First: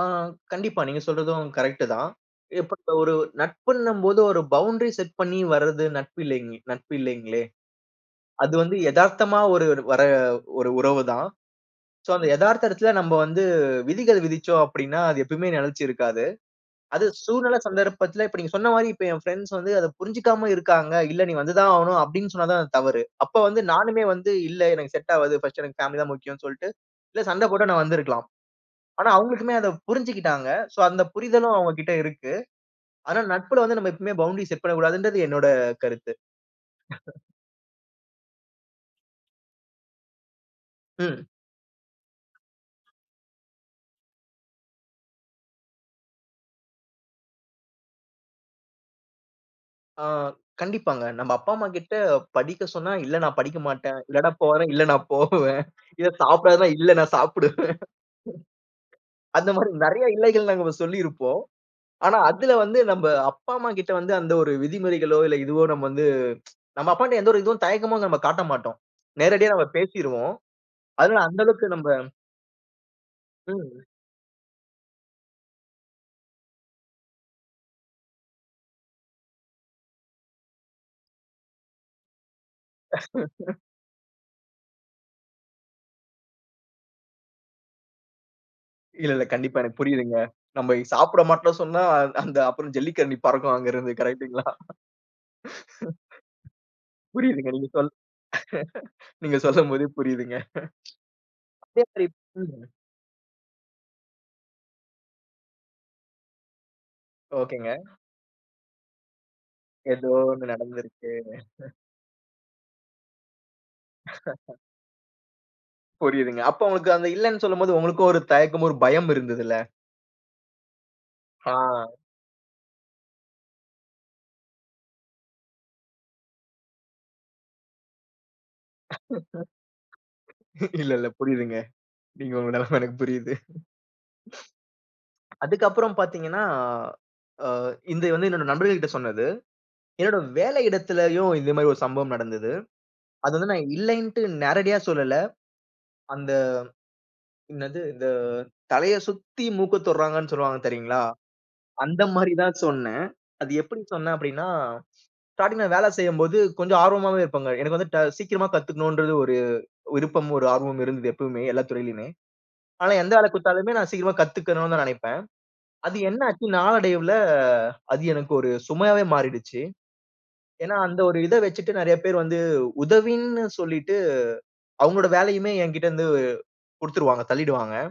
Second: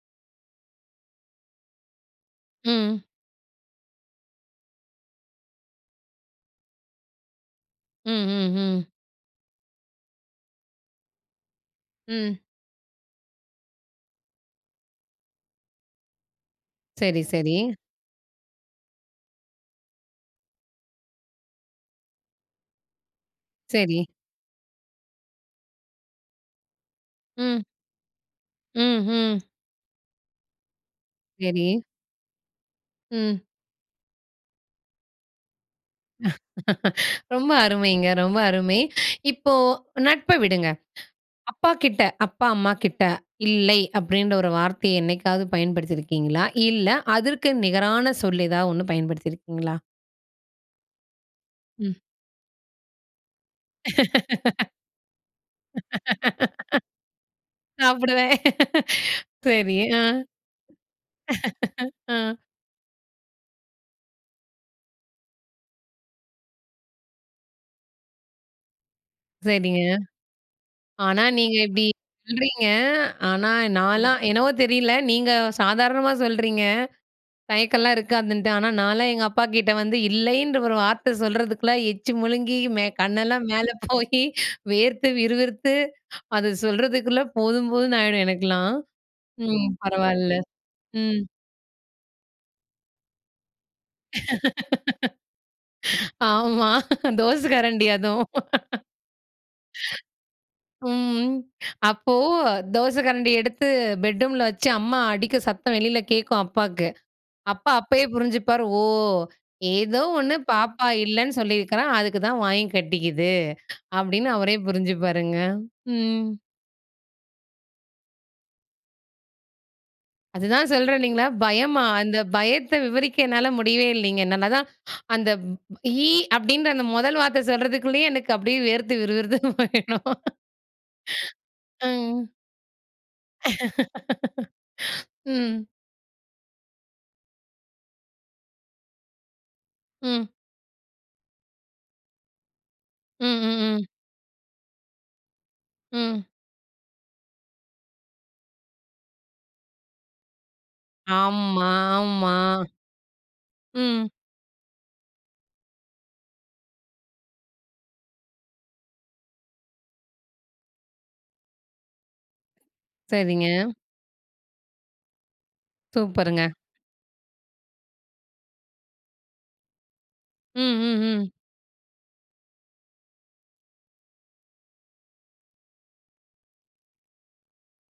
ஆ கண்டிப்பா. நீங்க சொல்றதும் கரெக்ட்டு தான். இப்ப க ம். ஒரு நட்புன்னும் போது, ஒரு பவுண்டரி செட் பண்ணி வர்றது நட்பு இல்லேங் நட்பு இல்லேங்களே. ம். ஹ்ம். அது வந்து ஹ்ம். எதார்த்தமா ஒருரு வர்ற ஒரு உறவு தான். சோ அந்த ம். எதார்த்த இடத்துல நம்ப வந்து விதிகள் விதிச்சோம் அப்படீன்னா, அது எப்பவுமே நெலைச்சு இருக்காது. அது சரி, சரி. சூழ்நில சந்தர்ப்பத்துல, இப்ப நீங்க சொன்ன மாரி இப்ப என் ஃபிரெண்ட்ஸ் வந்து அத புரிஞ்சுக்காம இருக்காங்க. "இல்ல, நீ வந்து தான் ஆகணும்." அப்படீன்னு சொன்னா தான் அது தவறு. அப்ப வந்து சரி. நானுமே வந்து இல்ல, எனக்கு செட் ஆவாது. 1ஸ்ட் எனக்கு பேமிலி தான் முக்கியம்ன்னு சொல்லிட்டு இல்ல சண்ட ம். போட்டு நான் வந்துருக்கலாம். ம். ஆனா, ஹ்ம். அவங்களுக்குமே அத புரிஞ்சிக்கிட்டாங்க. சோ அந்த புரிதலும் அவங்க சரி. கிட்ட இருக்கு. ஆனா, ம். நட்புல வந்து நம்ம எப்பவுமே பவுண்டரி செட் பண்ணக்கூடாதுங்குறது என்னோட கருத்து. ரொம்ப அருமைங்க, ரொம்ப அருமை! இப்போ நட்ப விடுங்க. ம். அப்பா கிட்ட அப்பா, அம்மா கிட்ட, "இல்லை" அப்படீன்ற 1 வார்த்தைய என்னைக்காவது பயன்படுத்தி இருக்கீங்களா? இல்ல, அதற்கு நிகரான சொல் எதாவது 1 பயன்படுத்தி இருக்கீங்களா? ஆ கண்டிப்பாங்க. நம்ப அப்பா, அம்மா ம். கிட்ட படிக்க சொன்னா, "இல்ல, நான் படிக்க மாட்டேன். இல்லன்னா போறேன், இல்ல நான் போவேன்." இத சாப்பிடாதன்னா, "இல்ல நான் சாப்பிடுவேன்." சாப்பிடுறேன். அந்த மாரி சரி, அ. நெறைய "இல்லைகள்" நம்ப சொல்லியிருப்போம். அ. ஆனா, அதுல வந்து நம்ப அப்பா, அம்மா கிட்ட வந்து அந்த ஒரு விதிமுறைகளோ, இல்ல இதுவோ நம்ப வந்து நம்ப அப்பாட்ட எந்த ஒரு இதுவும், தயக்கமோ நம்ப காட்ட மாட்டோம். நேரடியா நம்ம சரிங்க. பேசிருவோம். ஆனா, அதுல அந்த நீங்க அளவுக்கு இப்படி நம்ப சொல்றீங்க. ஆனா, ம். நான்லாம் என்னவோ தெரியல நீங்க சாதாரணமா சொல்றீங்க. தயக்கம்லாம் இருக்காதுன்ட்டு. ஆனா, நான்லாம் எங்க அப்பாகிட்ட வந்து, இல்லைன்ற 1 வார்த்தை சொல்றதுக்குள்ள, எச்சு முழுங்கி, மே கண்ணெல்லாம் மேல போயி, வேர்த்து, விறுவிறுத்து, அத சொல்றதுக்குள்ள போதும் போதுன்னு ஆயிடும் எனக்கெல்லாம். இல்ல, இல்ல. கண்டிப்பா ம், எனக்கு புரியுதுங்க. பரவால்ல. நம்ப இ ம். சாப்பிட மாட்டோம்ன்னு சொன்னா, அ அந்த அப்பறம் ஜல்லிக்கரண்டி பறக்கும் அங்க இருந்து கரெக்ட்டுங்களா? ஆமா, தோச புரியுதுங்க. நீங்க கரண்டி சொல் அதுவும். நீங்க சொல்லும் போதே, புரியுதுங்க. ம். அப்பே புரியுது. அப்போ [unintelligible] தோச கரண்டி எடுத்து பெட்ரூம்ல வச்சு அம்மா அடிக்க, சத்தம் வெளியில கேட்கும் அப்பாக்கு. அப்பா, ஓகேங்க. அப்பவே புரிஞ்சுப்பார். "ஓ! ஏதோ எதோ ஒண்ணு 1 நடந்து பாப்பா இருக்கு! இல்லன்னு சொல்லிருக்கறா, அதுக்கு தான் வாங்கி கட்டிக்கிது." அப்படீன்னு அவரே புரிஞ்சுப்பாருங்க. ம். புரியுதுங்க. அப்ப உங்களுக்கு அந்த இல்லைன்னு சொல்லும்போது, உங்களுக்கும் ஒரு தயக்கமும், ஒரு பயம் இருந்ததுல்ல. அதுதான் சொல்றேன் இல்லைங்களா, பயமா? ஆ. அந்த பயத்த விவரிக்க என்னால முடியவே இல்லைங்க. நா நான் அதான் ஹா அந்த "இ" அப்படீன்ற அந்த 1 வார்த்தை சொல்றதுக்குள்ளேயே எனக்கு அப்படியே வேர்த்து விறு விறுத்து போயிடும். இல்ல, இல்ல புரியுதுங்க. ம். நீங்க உங்க நிலமை எனக்கு புரியுது. ம். அதுக்கப்புறம் பாத்தீங்கன்னா, அ இது வந்து என்னோட நண்பர்கள்ட்ட சொன்னது. என்னோட ம். வேலையிடத்துலேயும் இந்த மாதிரி ஒரு சம்பவம் நடந்தது. ம். அது வந்து நான் ம். ம். இல்லைன்ட்டு, நேரடியா சொல்லல. ம். அந்த என்னது? இந்த தலைய சுத்தி மூக்க தொடுறாங்கன்னு சொல்லுவாங்க தெரியுங்களா? ஆமா, அந்த ஆமா. மாரி தான் சொன்னேன். அது எப்படி ம். சொன்னேன்? அப்படீன்னா, ஸ்டார்டிங்ல வேலை செய்யும்போது கொஞ்சம் ஆர்வமாவே இருப்பேன்ங்க. எனக்கு வந்து ட சீக்கிரமா கத்துக்கணும்ன்றது ஒரு விருப்பமும், ஒரு ஆர்வமும் இருந்தது எப்பவுமே, எல்லா துறையிலயுமே. ஆனா, எந்த வேலை சரிங்க. குடுத்தாலுமே நான் சீக்கிரமா கத்துக்கணும் தான் நெனைப்பேன். அது என்ன ஆச்சு? சூப்பருங்க. நாளடைவுல அது எனக்கு ஒரு சுமையாவே மாறிடுச்சு. ம். ஏன்னா, அந்த ம். ஒரு ம். இத வச்சிட்டு நெறைய பேர் வந்து உதவின்னு சொல்லிட்டு, அவங்களோட வேலையுமே என்கிட்ட வந்து குடுத்துருவாங்க, தள்ளீடுவாங்க.